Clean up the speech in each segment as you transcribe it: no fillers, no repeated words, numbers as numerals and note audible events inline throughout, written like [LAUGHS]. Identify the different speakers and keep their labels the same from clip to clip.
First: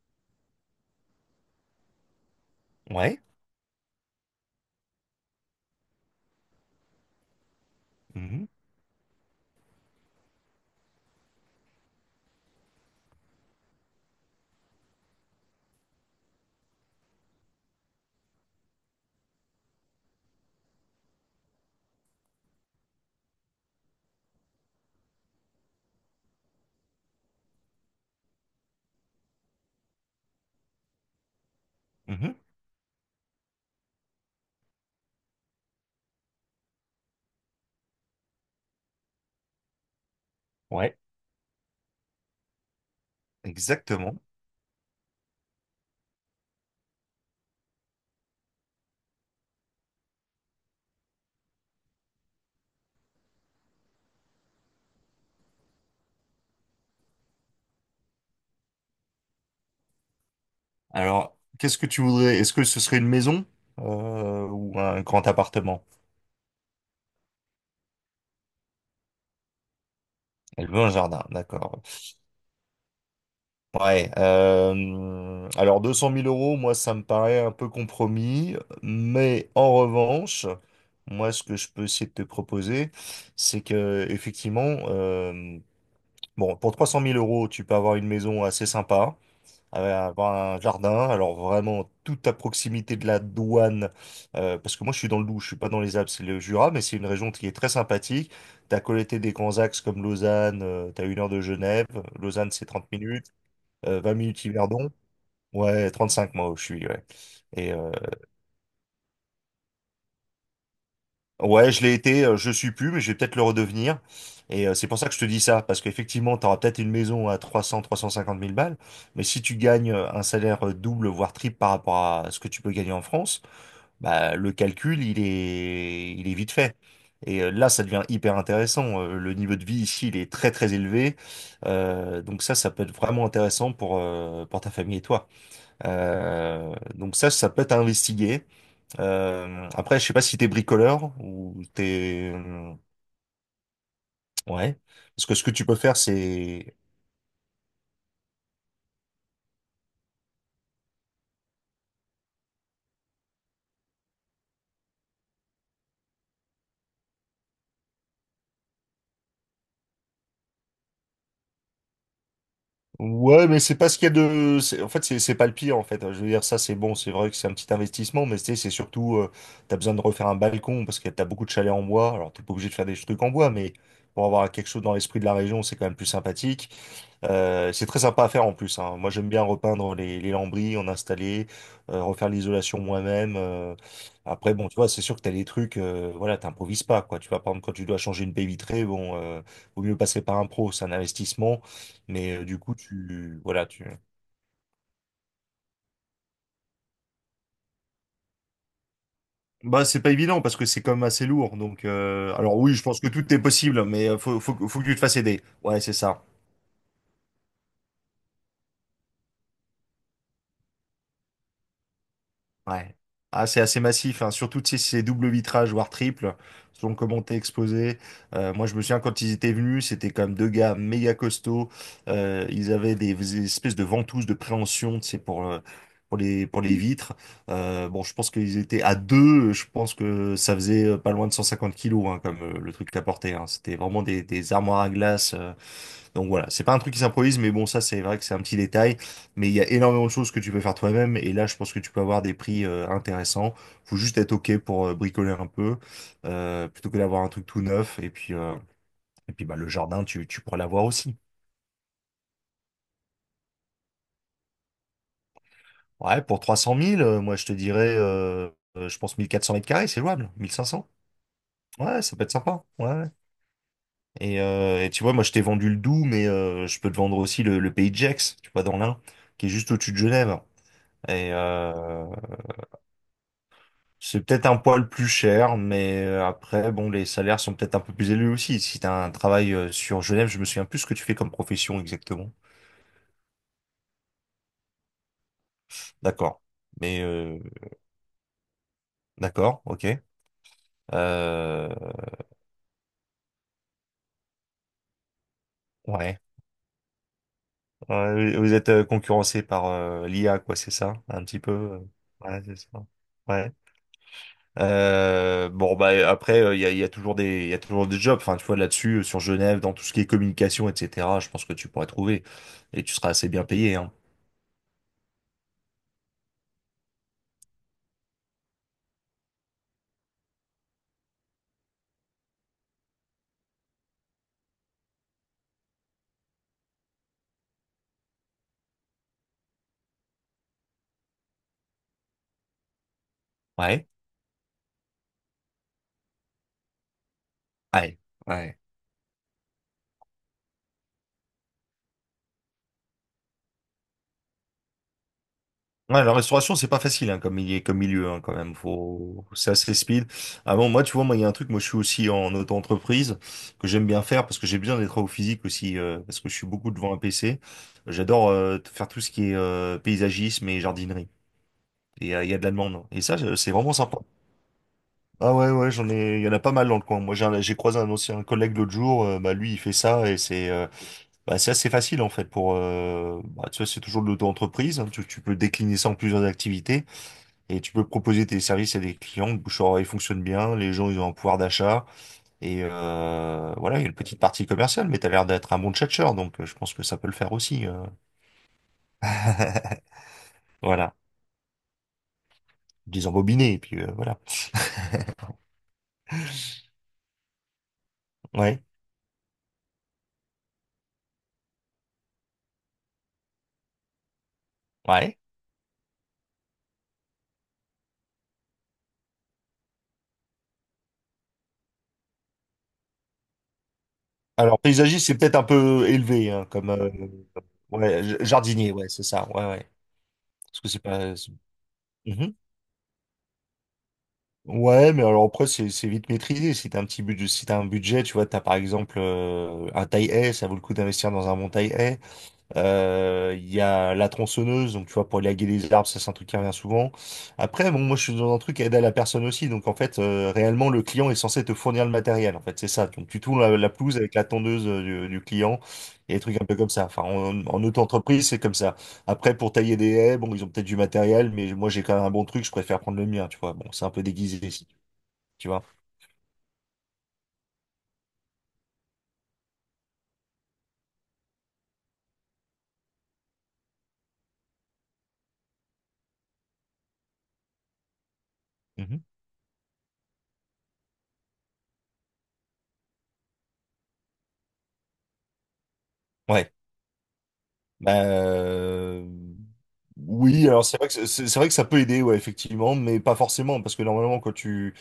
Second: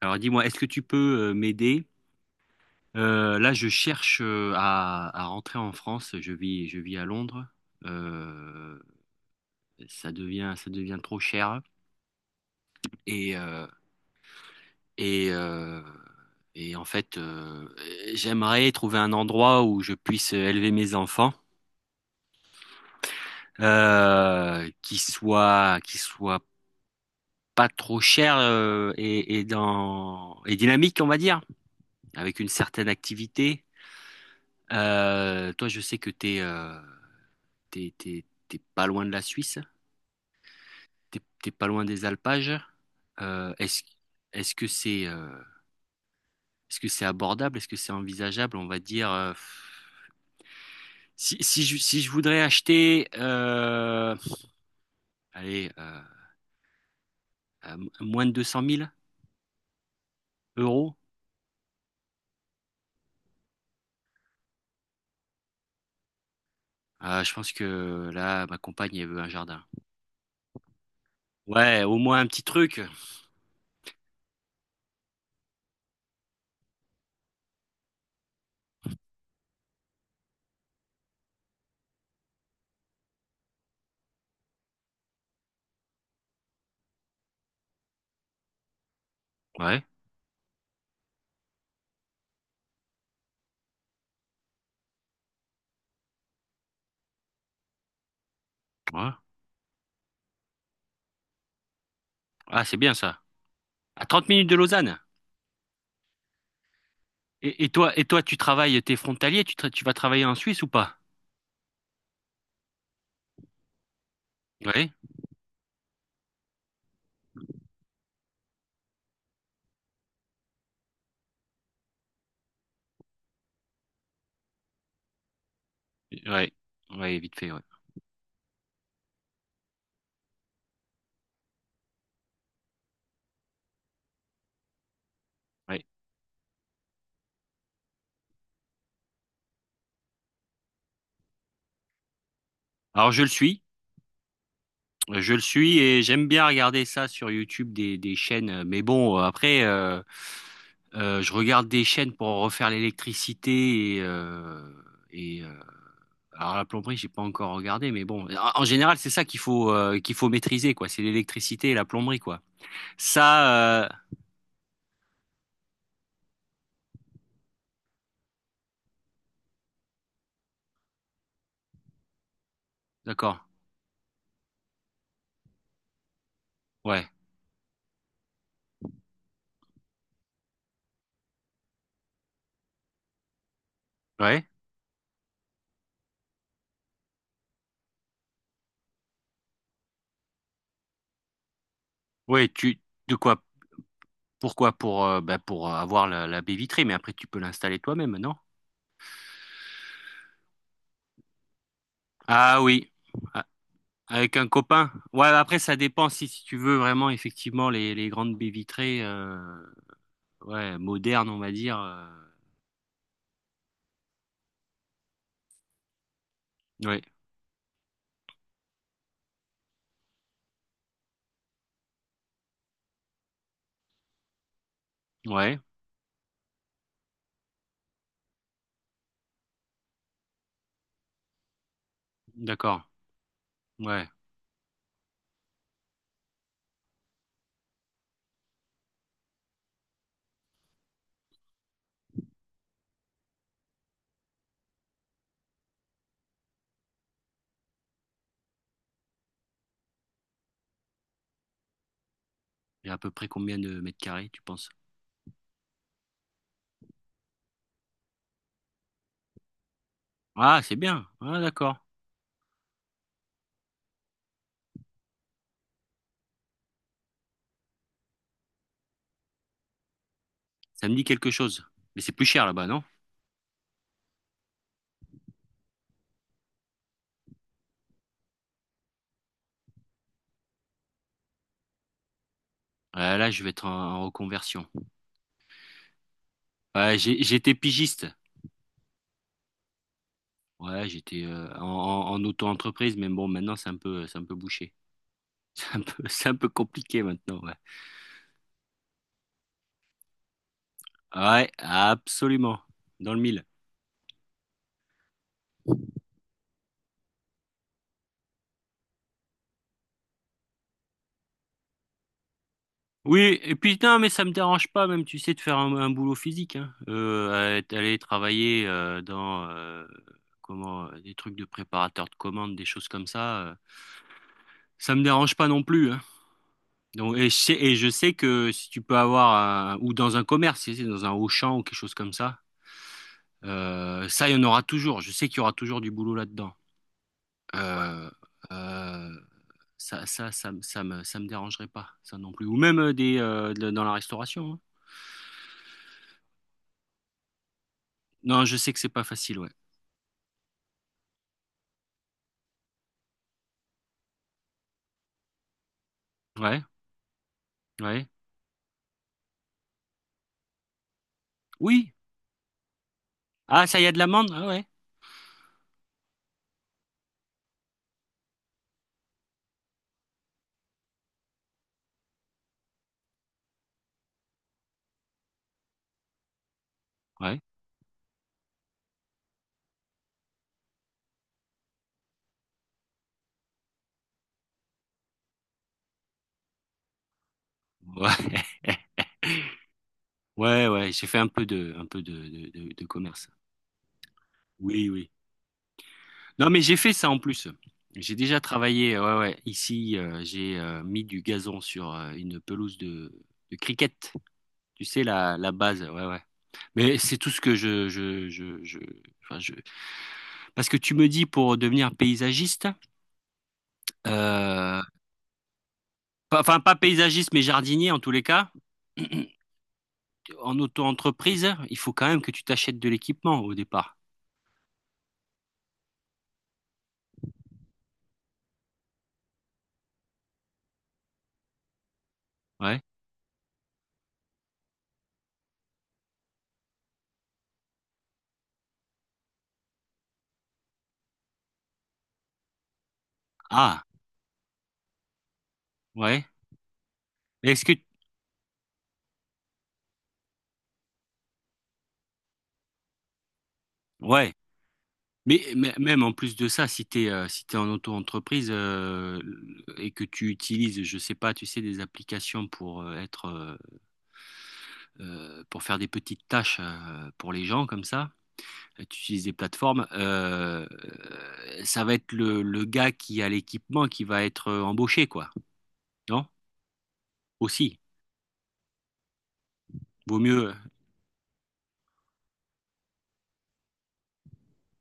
Speaker 1: Alors dis-moi, est-ce que tu peux m'aider?
Speaker 2: Ouais.
Speaker 1: Là, je cherche à rentrer en France. Je vis à Londres.
Speaker 2: Mhm,
Speaker 1: Euh, Ça devient trop cher. Et, euh, et, euh, et en fait, j'aimerais trouver un endroit où je puisse élever mes enfants, qui soit pas trop cher et dynamique, on va dire,
Speaker 2: mhm.
Speaker 1: avec une certaine activité. Toi, je sais que t'es, es t'es, t'es- t'es pas loin de la Suisse,
Speaker 2: Ouais,
Speaker 1: t'es pas loin des alpages. Euh, est-ce,
Speaker 2: exactement.
Speaker 1: est-ce que c'est euh, Est-ce que c'est abordable? Est-ce que c'est envisageable? On va dire, si je voudrais acheter, allez, moins de deux cent mille euros.
Speaker 2: Alors, qu'est-ce que tu voudrais? Est-ce que ce serait une maison ou un grand appartement?
Speaker 1: Je pense que là, ma compagne, elle veut un jardin.
Speaker 2: Elle veut un jardin, d'accord.
Speaker 1: Ouais, au moins un petit truc.
Speaker 2: Ouais. Alors, 200 000 euros, moi, ça me paraît un peu compromis. Mais en revanche, moi, ce que je peux essayer de te proposer, c'est que, effectivement, euh, bon, pour 300 000 euros, tu peux avoir une maison assez sympa,
Speaker 1: Ouais,
Speaker 2: à avoir un jardin, alors vraiment tout à proximité de la douane, parce que moi je suis dans le Doubs, je suis pas dans les Alpes, c'est le Jura, mais c'est une région qui est très sympathique. T'as
Speaker 1: ouais.
Speaker 2: collecté des grands axes comme Lausanne, t'as une heure de Genève, Lausanne
Speaker 1: Ah,
Speaker 2: c'est
Speaker 1: c'est
Speaker 2: 30
Speaker 1: bien ça.
Speaker 2: minutes,
Speaker 1: À
Speaker 2: 20
Speaker 1: trente
Speaker 2: minutes
Speaker 1: minutes de
Speaker 2: Yverdon,
Speaker 1: Lausanne.
Speaker 2: ouais 35 moi où je suis, ouais.
Speaker 1: Et, et
Speaker 2: Et euh,
Speaker 1: toi, et toi, tu travailles, t'es frontalier, tu vas travailler en Suisse ou pas?
Speaker 2: ouais je l'ai été, je suis plus, mais je vais peut-être le redevenir. C'est
Speaker 1: Ouais.
Speaker 2: pour ça que je te dis ça, parce qu'effectivement t'auras peut-être une maison à 300, 350 000 balles, mais si tu gagnes un salaire double voire triple par rapport à ce que tu peux gagner en France, bah, le calcul, il est
Speaker 1: Ouais,
Speaker 2: vite fait.
Speaker 1: ouais, vite fait, ouais.
Speaker 2: Là, ça devient hyper intéressant. Le niveau de vie ici, il est très très élevé. Donc ça peut être vraiment intéressant pour ta famille et toi.
Speaker 1: Ouais.
Speaker 2: Donc ça peut être à investiguer. Après, je sais pas si t'es bricoleur ou t'es...
Speaker 1: Alors
Speaker 2: Ouais. Parce
Speaker 1: je
Speaker 2: que
Speaker 1: le
Speaker 2: ce que tu peux
Speaker 1: suis
Speaker 2: faire,
Speaker 1: et j'aime bien
Speaker 2: c'est...
Speaker 1: regarder ça sur YouTube, des chaînes. Mais bon, après, je regarde des chaînes pour refaire l'électricité et alors la plomberie, j'ai pas encore regardé, mais bon, en général, c'est ça qu'il faut maîtriser, quoi. C'est l'électricité et la plomberie, quoi.
Speaker 2: Ouais, mais c'est
Speaker 1: Ça, euh,
Speaker 2: pas ce qu'il y a de... En fait, c'est pas le pire, en fait. Je veux dire, ça, c'est bon. C'est vrai que c'est un petit investissement, mais tu sais, c'est surtout... T'as besoin de refaire un balcon parce que t'as beaucoup de chalets en bois. Alors, t'es pas obligé de faire des trucs en
Speaker 1: d'accord.
Speaker 2: bois, mais pour avoir quelque chose dans l'esprit de la région, c'est quand même plus sympathique.
Speaker 1: Ouais,
Speaker 2: C'est très sympa à faire en plus, hein. Moi, j'aime bien repeindre les lambris, en installer, refaire l'isolation moi-même.
Speaker 1: ouais,
Speaker 2: Après, bon, tu vois, c'est sûr que t'as des trucs, voilà, t'improvises pas, quoi. Tu vois, par exemple, quand tu dois changer une baie vitrée, bon, vaut mieux passer par un pro, c'est un investissement. Mais
Speaker 1: ouais.
Speaker 2: du coup,
Speaker 1: Tu De
Speaker 2: tu,
Speaker 1: quoi?
Speaker 2: voilà, tu...
Speaker 1: Pourquoi? Pour bah, pour avoir la baie vitrée, mais après tu peux l'installer toi-même, non?
Speaker 2: Bah, c'est pas évident parce que c'est quand même assez lourd. Donc, alors
Speaker 1: Ah
Speaker 2: oui, je
Speaker 1: oui.
Speaker 2: pense que tout est possible, mais
Speaker 1: Avec un
Speaker 2: faut que
Speaker 1: copain.
Speaker 2: tu te fasses
Speaker 1: Ouais,
Speaker 2: aider.
Speaker 1: après, ça
Speaker 2: Ouais, c'est
Speaker 1: dépend
Speaker 2: ça.
Speaker 1: si tu veux vraiment, effectivement, les grandes baies vitrées, ouais, modernes, on va dire.
Speaker 2: Ouais. Ah, c'est assez massif, hein. Surtout tu sais, si c'est double vitrage, voire triple, selon
Speaker 1: Ouais,
Speaker 2: comment t'es exposé. Moi, je me souviens quand ils étaient venus, c'était quand même deux gars méga costauds. Ils avaient des espèces de ventouses de préhension, tu sais,
Speaker 1: ouais,
Speaker 2: pour pour les vitres. Bon, je pense qu'ils étaient à deux, je pense que ça faisait pas loin de 150 kilos, hein, comme le
Speaker 1: d'accord.
Speaker 2: truc qu'ils apportaient, hein. C'était vraiment
Speaker 1: Ouais.
Speaker 2: des armoires à glace. Donc voilà, c'est pas un truc qui s'improvise, mais bon, ça c'est vrai que c'est un petit détail. Mais il y a énormément de choses que tu peux faire toi-même, et là je pense que tu peux avoir des prix intéressants. Faut juste être ok pour bricoler un peu, plutôt que d'avoir un truc tout neuf. Et puis bah, le jardin, tu pourras l'avoir aussi.
Speaker 1: Et à peu près combien de mètres carrés, tu penses?
Speaker 2: Ouais, pour 300 000, moi je te dirais, je pense 1 400 mètres carrés, c'est jouable. mille
Speaker 1: Ah,
Speaker 2: cinq
Speaker 1: c'est
Speaker 2: cents.
Speaker 1: bien. Ah, d'accord.
Speaker 2: Ouais, ça peut être sympa. Ouais. Ouais. Et tu vois, moi je t'ai vendu le Doubs, mais je peux te vendre aussi le Pays de Gex, tu vois, dans l'Ain, qui est juste au-dessus de Genève.
Speaker 1: Ça me dit quelque
Speaker 2: Et,
Speaker 1: chose. Mais
Speaker 2: euh,
Speaker 1: c'est plus cher là-bas, non?
Speaker 2: C'est peut-être un poil plus cher, mais après, bon, les salaires sont peut-être un peu plus élevés aussi. Si tu as un travail sur Genève, je me souviens plus ce que tu fais comme profession exactement.
Speaker 1: Ah, là, je vais être en reconversion.
Speaker 2: D'accord.
Speaker 1: Ouais,
Speaker 2: Mais
Speaker 1: j'étais pigiste.
Speaker 2: d'accord, ok.
Speaker 1: Ouais, j'étais
Speaker 2: Euh,
Speaker 1: en auto-entreprise, mais bon, maintenant, c'est un peu bouché. [LAUGHS]
Speaker 2: ouais.
Speaker 1: C'est un peu compliqué maintenant, ouais.
Speaker 2: Ouais, vous êtes concurrencé par l'IA, quoi, c'est ça? Un petit
Speaker 1: Ouais,
Speaker 2: peu. Ouais, c'est
Speaker 1: absolument.
Speaker 2: ça.
Speaker 1: Dans le mille.
Speaker 2: Ouais. Bon bah après y a toujours des il y a toujours des jobs enfin tu vois là-dessus, sur Genève, dans tout ce qui est communication etc, je pense que tu pourrais trouver et tu seras assez
Speaker 1: Oui,
Speaker 2: bien
Speaker 1: et
Speaker 2: payé
Speaker 1: puis
Speaker 2: hein.
Speaker 1: non, mais ça me dérange pas même, tu sais, de faire un boulot physique, hein. Aller travailler dans comment des trucs de préparateur de commandes, des choses comme ça, ça me dérange pas non plus, hein. Donc, et je sais que si tu peux avoir un, ou dans un commerce, si c'est dans un Auchan ou quelque chose comme ça,
Speaker 2: Ouais.
Speaker 1: ça, il y en aura toujours. Je sais qu'il y aura toujours du boulot là-dedans.
Speaker 2: Ouais,
Speaker 1: Euh,
Speaker 2: ouais.
Speaker 1: euh, ça me ça me dérangerait pas, ça non plus. Ou même dans la restauration, hein.
Speaker 2: Ouais, la restauration, c'est pas facile hein, comme milieu, hein, quand
Speaker 1: Non, je
Speaker 2: même.
Speaker 1: sais que c'est pas
Speaker 2: Faut...
Speaker 1: facile, ouais.
Speaker 2: C'est assez speed. Ah bon, moi, tu vois, moi, il y a un truc, moi, je suis aussi en auto-entreprise, que j'aime bien faire, parce que j'ai besoin des travaux physiques aussi, parce que je suis
Speaker 1: Ouais,
Speaker 2: beaucoup devant un PC.
Speaker 1: ouais.
Speaker 2: J'adore faire tout ce qui est paysagisme et jardinerie.
Speaker 1: Oui.
Speaker 2: Et il y a de la demande. Hein. Et ça, c'est
Speaker 1: Ah,
Speaker 2: vraiment
Speaker 1: ça y a de
Speaker 2: sympa.
Speaker 1: l'amande? Ah ouais.
Speaker 2: Ah ouais, ouais, j'en ai, il y en a pas mal dans le coin. Moi, j'ai croisé un ancien collègue l'autre jour, bah, lui, il fait ça, et c'est... Bah, c'est assez facile en fait pour bah, tu vois c'est toujours de l'auto-entreprise hein, tu peux décliner ça en plusieurs activités,
Speaker 1: Ouais.
Speaker 2: et tu peux proposer tes services à des clients, le bouche à oreille fonctionne bien, les gens ils ont un pouvoir d'achat, et voilà, il y a une petite partie commerciale, mais t'as l'air d'être un bon tchatcheur donc je pense que ça peut le faire aussi
Speaker 1: Ouais. [LAUGHS]
Speaker 2: [LAUGHS]
Speaker 1: Ouais, ouais,
Speaker 2: Voilà,
Speaker 1: j'ai fait un peu de commerce.
Speaker 2: désembobiné, et puis voilà.
Speaker 1: Oui, oui. Non, mais j'ai fait ça en plus. J'ai déjà
Speaker 2: Ouais,
Speaker 1: travaillé, ouais, ouais. Ici, j'ai mis du gazon sur une pelouse de cricket. Tu sais,
Speaker 2: ouais.
Speaker 1: la base, ouais, ouais. Mais c'est tout ce que je, enfin. Parce que tu me dis pour devenir paysagiste,
Speaker 2: Alors
Speaker 1: euh,
Speaker 2: paysagiste c'est peut-être un peu élevé hein,
Speaker 1: Enfin,
Speaker 2: comme
Speaker 1: pas paysagiste, mais jardinier en
Speaker 2: ouais,
Speaker 1: tous les cas.
Speaker 2: jardinier ouais c'est ça, ouais,
Speaker 1: [CLEARS THROAT]
Speaker 2: ouais,
Speaker 1: En
Speaker 2: parce que c'est pas...
Speaker 1: auto-entreprise, il faut quand même que
Speaker 2: Mhm.
Speaker 1: tu t'achètes de l'équipement au départ.
Speaker 2: Ouais, mais alors après, c'est vite maîtrisé. Si t'as un petit budget, Si t'as un budget, tu vois, t'as par exemple un taille S, ça vaut le coup d'investir dans un bon taille.
Speaker 1: Ouais.
Speaker 2: Il y a la tronçonneuse, donc tu vois, pour élaguer les arbres, ça c'est un truc qui revient souvent. Après, bon, moi je suis dans un truc à aider à la personne aussi, donc en fait, réellement, le client est censé te fournir le matériel, en fait, c'est ça. Donc tu tournes la
Speaker 1: Ah,
Speaker 2: pelouse avec la tondeuse du client, et des
Speaker 1: ouais.
Speaker 2: trucs un peu comme ça. Enfin,
Speaker 1: Mais
Speaker 2: en
Speaker 1: est-ce que...
Speaker 2: auto-entreprise, c'est comme ça. Après, pour tailler des haies, bon, ils ont peut-être du matériel, mais moi j'ai quand même un bon truc, je préfère prendre le mien, tu vois. Bon, c'est un peu
Speaker 1: Ouais.
Speaker 2: déguisé, si tu vois.
Speaker 1: Même en plus de ça, si t'es en auto-entreprise et que tu utilises, je sais pas, tu sais, des applications pour faire des petites tâches pour les gens comme ça, tu
Speaker 2: Mhm.
Speaker 1: utilises des plateformes. Ça va être le gars qui a l'équipement qui va être embauché, quoi. Non?
Speaker 2: Ouais.
Speaker 1: Aussi.
Speaker 2: Bah,
Speaker 1: Vaut mieux,
Speaker 2: oui, alors c'est vrai que c'est vrai que ça peut aider, ouais, effectivement, mais pas forcément, parce que normalement quand tu...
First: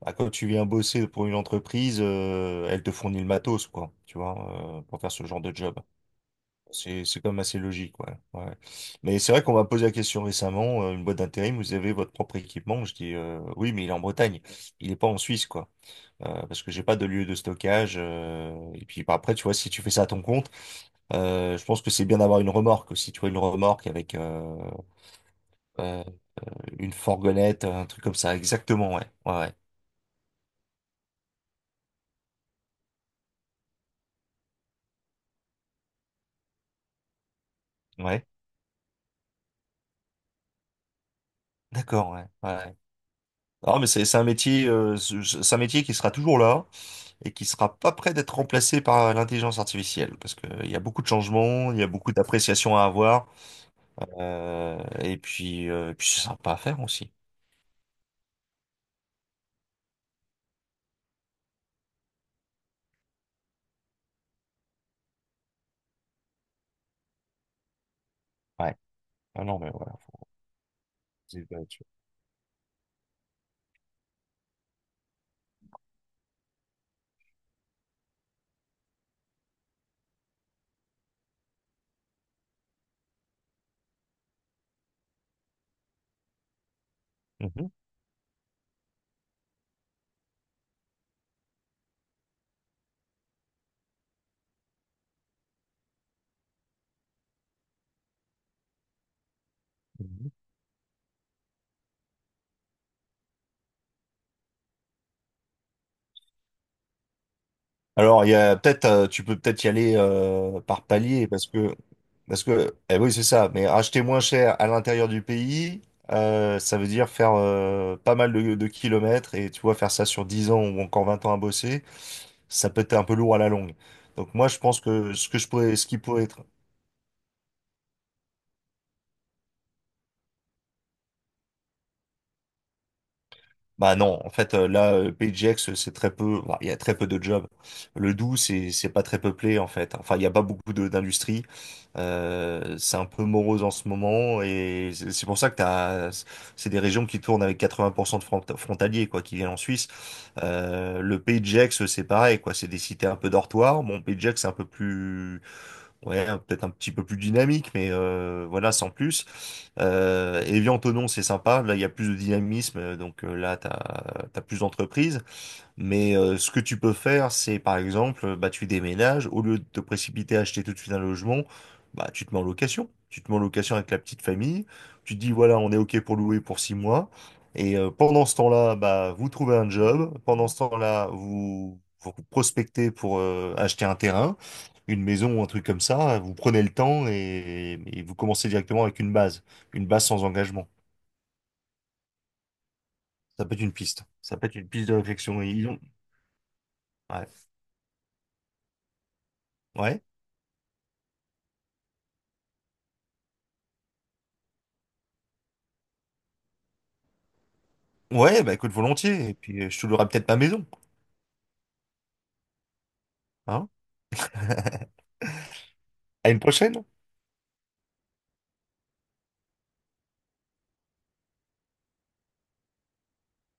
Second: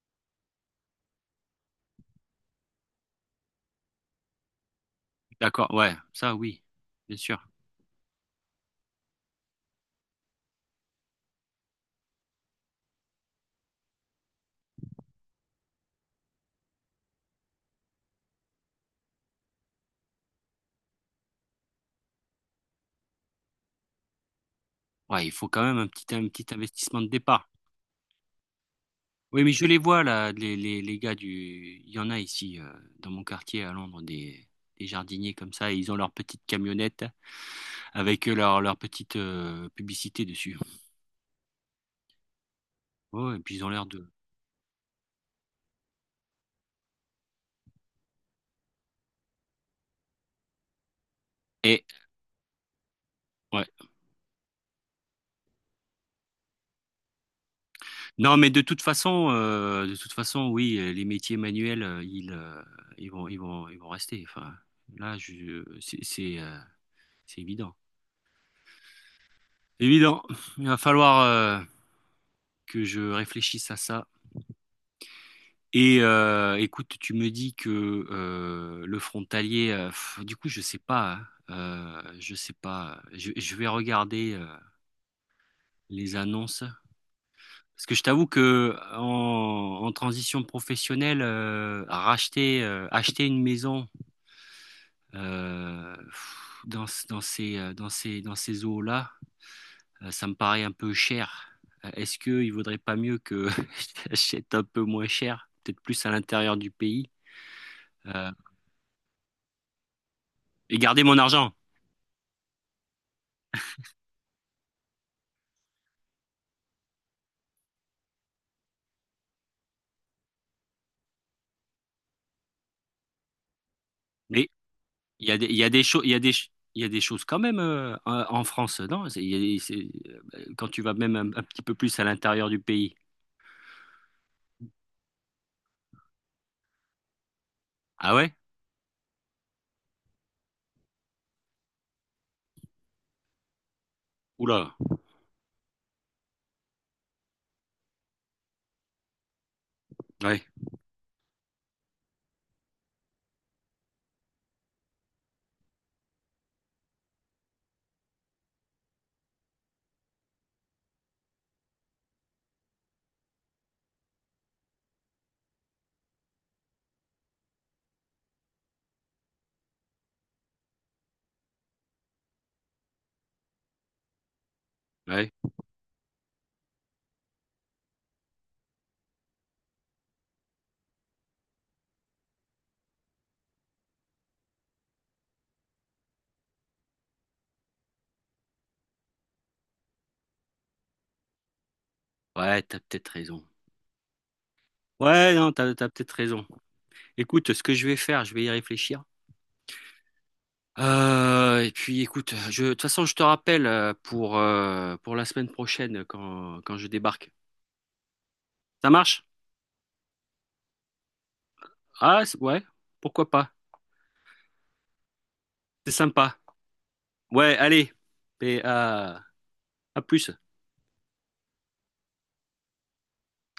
Speaker 2: bah, quand tu viens bosser pour une entreprise, elle te fournit le matos, quoi, tu vois, pour faire ce genre de
Speaker 1: d'accord,
Speaker 2: job.
Speaker 1: ouais, ça oui,
Speaker 2: C'est
Speaker 1: bien
Speaker 2: c'est quand
Speaker 1: sûr.
Speaker 2: même assez logique, ouais. Ouais. Mais c'est vrai qu'on m'a posé la question récemment, une boîte d'intérim, vous avez votre propre équipement? Je dis oui, mais il est en Bretagne, il est pas en Suisse, quoi. Parce que j'ai pas de lieu de stockage. Et puis bah, après, tu vois, si tu fais ça à ton compte. Je pense que c'est bien d'avoir une remorque aussi, tu vois, une remorque avec
Speaker 1: Ouais, il faut quand même
Speaker 2: euh,
Speaker 1: un petit
Speaker 2: une
Speaker 1: investissement de départ.
Speaker 2: fourgonnette, un truc comme ça. Exactement, ouais, ouais,
Speaker 1: Oui, mais
Speaker 2: ouais.
Speaker 1: je les vois là, les gars du. Il y en a ici, dans mon quartier à Londres, des jardiniers comme ça, et ils ont leur petite camionnette avec
Speaker 2: Ouais.
Speaker 1: leur petite publicité dessus.
Speaker 2: D'accord, ouais, ouais. Ouais.
Speaker 1: Ouais, et puis ils ont
Speaker 2: Non,
Speaker 1: l'air
Speaker 2: mais c'est
Speaker 1: de.
Speaker 2: c'est un métier, c'est un métier qui sera toujours là et qui sera pas prêt d'être remplacé par l'intelligence artificielle, parce que il y a beaucoup de changements, il y
Speaker 1: Et
Speaker 2: a beaucoup d'appréciations à avoir
Speaker 1: ouais.
Speaker 2: et puis c'est sympa à faire aussi.
Speaker 1: Non, mais de toute façon, oui, les métiers manuels, ils vont, ils vont rester. Enfin, là, c'est évident.
Speaker 2: Ouais. Ah non, mais voilà,
Speaker 1: Évident.
Speaker 2: faut...
Speaker 1: Il va falloir
Speaker 2: c'est- bah, tu-
Speaker 1: que je réfléchisse à ça. Écoute, tu me dis que le frontalier, du coup, je sais pas, hein. Je sais pas. Je vais regarder les annonces.
Speaker 2: Mhm.
Speaker 1: Parce que je t'avoue que en transition professionnelle, acheter une maison euh, pff, dans, ce- dans ces, dans ces, dans ces eaux-là. Ça
Speaker 2: Mhm.
Speaker 1: me paraît un peu cher. Est-ce qu'il ne vaudrait pas mieux que [LAUGHS] j'achète un peu moins cher, peut-être plus à l'intérieur du pays,
Speaker 2: Alors, il
Speaker 1: euh,
Speaker 2: y a peut-être, tu peux peut-être y aller
Speaker 1: et
Speaker 2: par
Speaker 1: garder mon
Speaker 2: palier, parce
Speaker 1: argent?
Speaker 2: que, eh oui, c'est ça. Mais acheter moins cher à l'intérieur du pays, ça veut dire faire pas mal de kilomètres, et tu vois, faire ça sur 10 ans ou encore 20 ans à bosser, ça peut être un peu lourd à la longue. Donc moi,
Speaker 1: Mais
Speaker 2: je pense que ce que je
Speaker 1: il y a
Speaker 2: pourrais,
Speaker 1: des
Speaker 2: ce qui
Speaker 1: choses,
Speaker 2: pourrait être...
Speaker 1: il y a des choses quand même en France, non? C'est- il y a des- c'est- Quand tu vas même un petit peu plus à l'intérieur du pays.
Speaker 2: Bah non, en fait là PageX c'est très peu, bah, il y a très peu de jobs. Le
Speaker 1: Ah ouais?
Speaker 2: Doubs c'est pas très peuplé en fait. Enfin il y a pas beaucoup de d'industrie. C'est un peu morose en ce moment,
Speaker 1: Oula,
Speaker 2: et c'est pour ça que t'as... c'est des régions qui tournent avec 80% de frontaliers quoi qui viennent en Suisse.
Speaker 1: ouais,
Speaker 2: Le PageX c'est pareil quoi, c'est des cités un peu dortoirs. Bon PageX c'est un peu plus, ouais, peut-être un petit peu plus dynamique, mais voilà, sans plus. Evian, Tonon, c'est sympa. Là, il y a plus de dynamisme, donc là, t'as plus d'entreprises. Mais ce que tu peux faire, c'est par exemple, bah, tu déménages, au lieu de te précipiter à acheter tout de suite un logement, bah, tu te mets en location. Tu te mets en location avec la petite famille, tu te dis
Speaker 1: ouais,
Speaker 2: voilà, on est OK pour louer pour 6 mois. Et pendant ce temps-là, bah, vous trouvez un job. Pendant ce temps-là, vous, vous prospectez pour acheter un terrain, une maison ou un truc comme ça. Vous prenez le temps et vous commencez directement avec une base sans engagement.
Speaker 1: ouais, t'as peut-être raison.
Speaker 2: Ça peut être une piste. Ça peut être une piste de
Speaker 1: Ouais,
Speaker 2: réflexion. Et
Speaker 1: non,
Speaker 2: ils ont...
Speaker 1: t'as peut-être raison.
Speaker 2: Ouais.
Speaker 1: Écoute, ce que je vais faire, je vais y réfléchir.
Speaker 2: Ouais.
Speaker 1: Et puis écoute, de toute façon, je te rappelle pour la semaine prochaine quand je débarque.
Speaker 2: Ouais, bah écoute,
Speaker 1: Ça marche?
Speaker 2: volontiers. Et puis, je te louerai peut-être ma maison.
Speaker 1: Ouais, pourquoi pas?
Speaker 2: Hein? [LAUGHS]
Speaker 1: C'est
Speaker 2: À
Speaker 1: sympa.
Speaker 2: une prochaine.
Speaker 1: Ouais, allez, et à plus.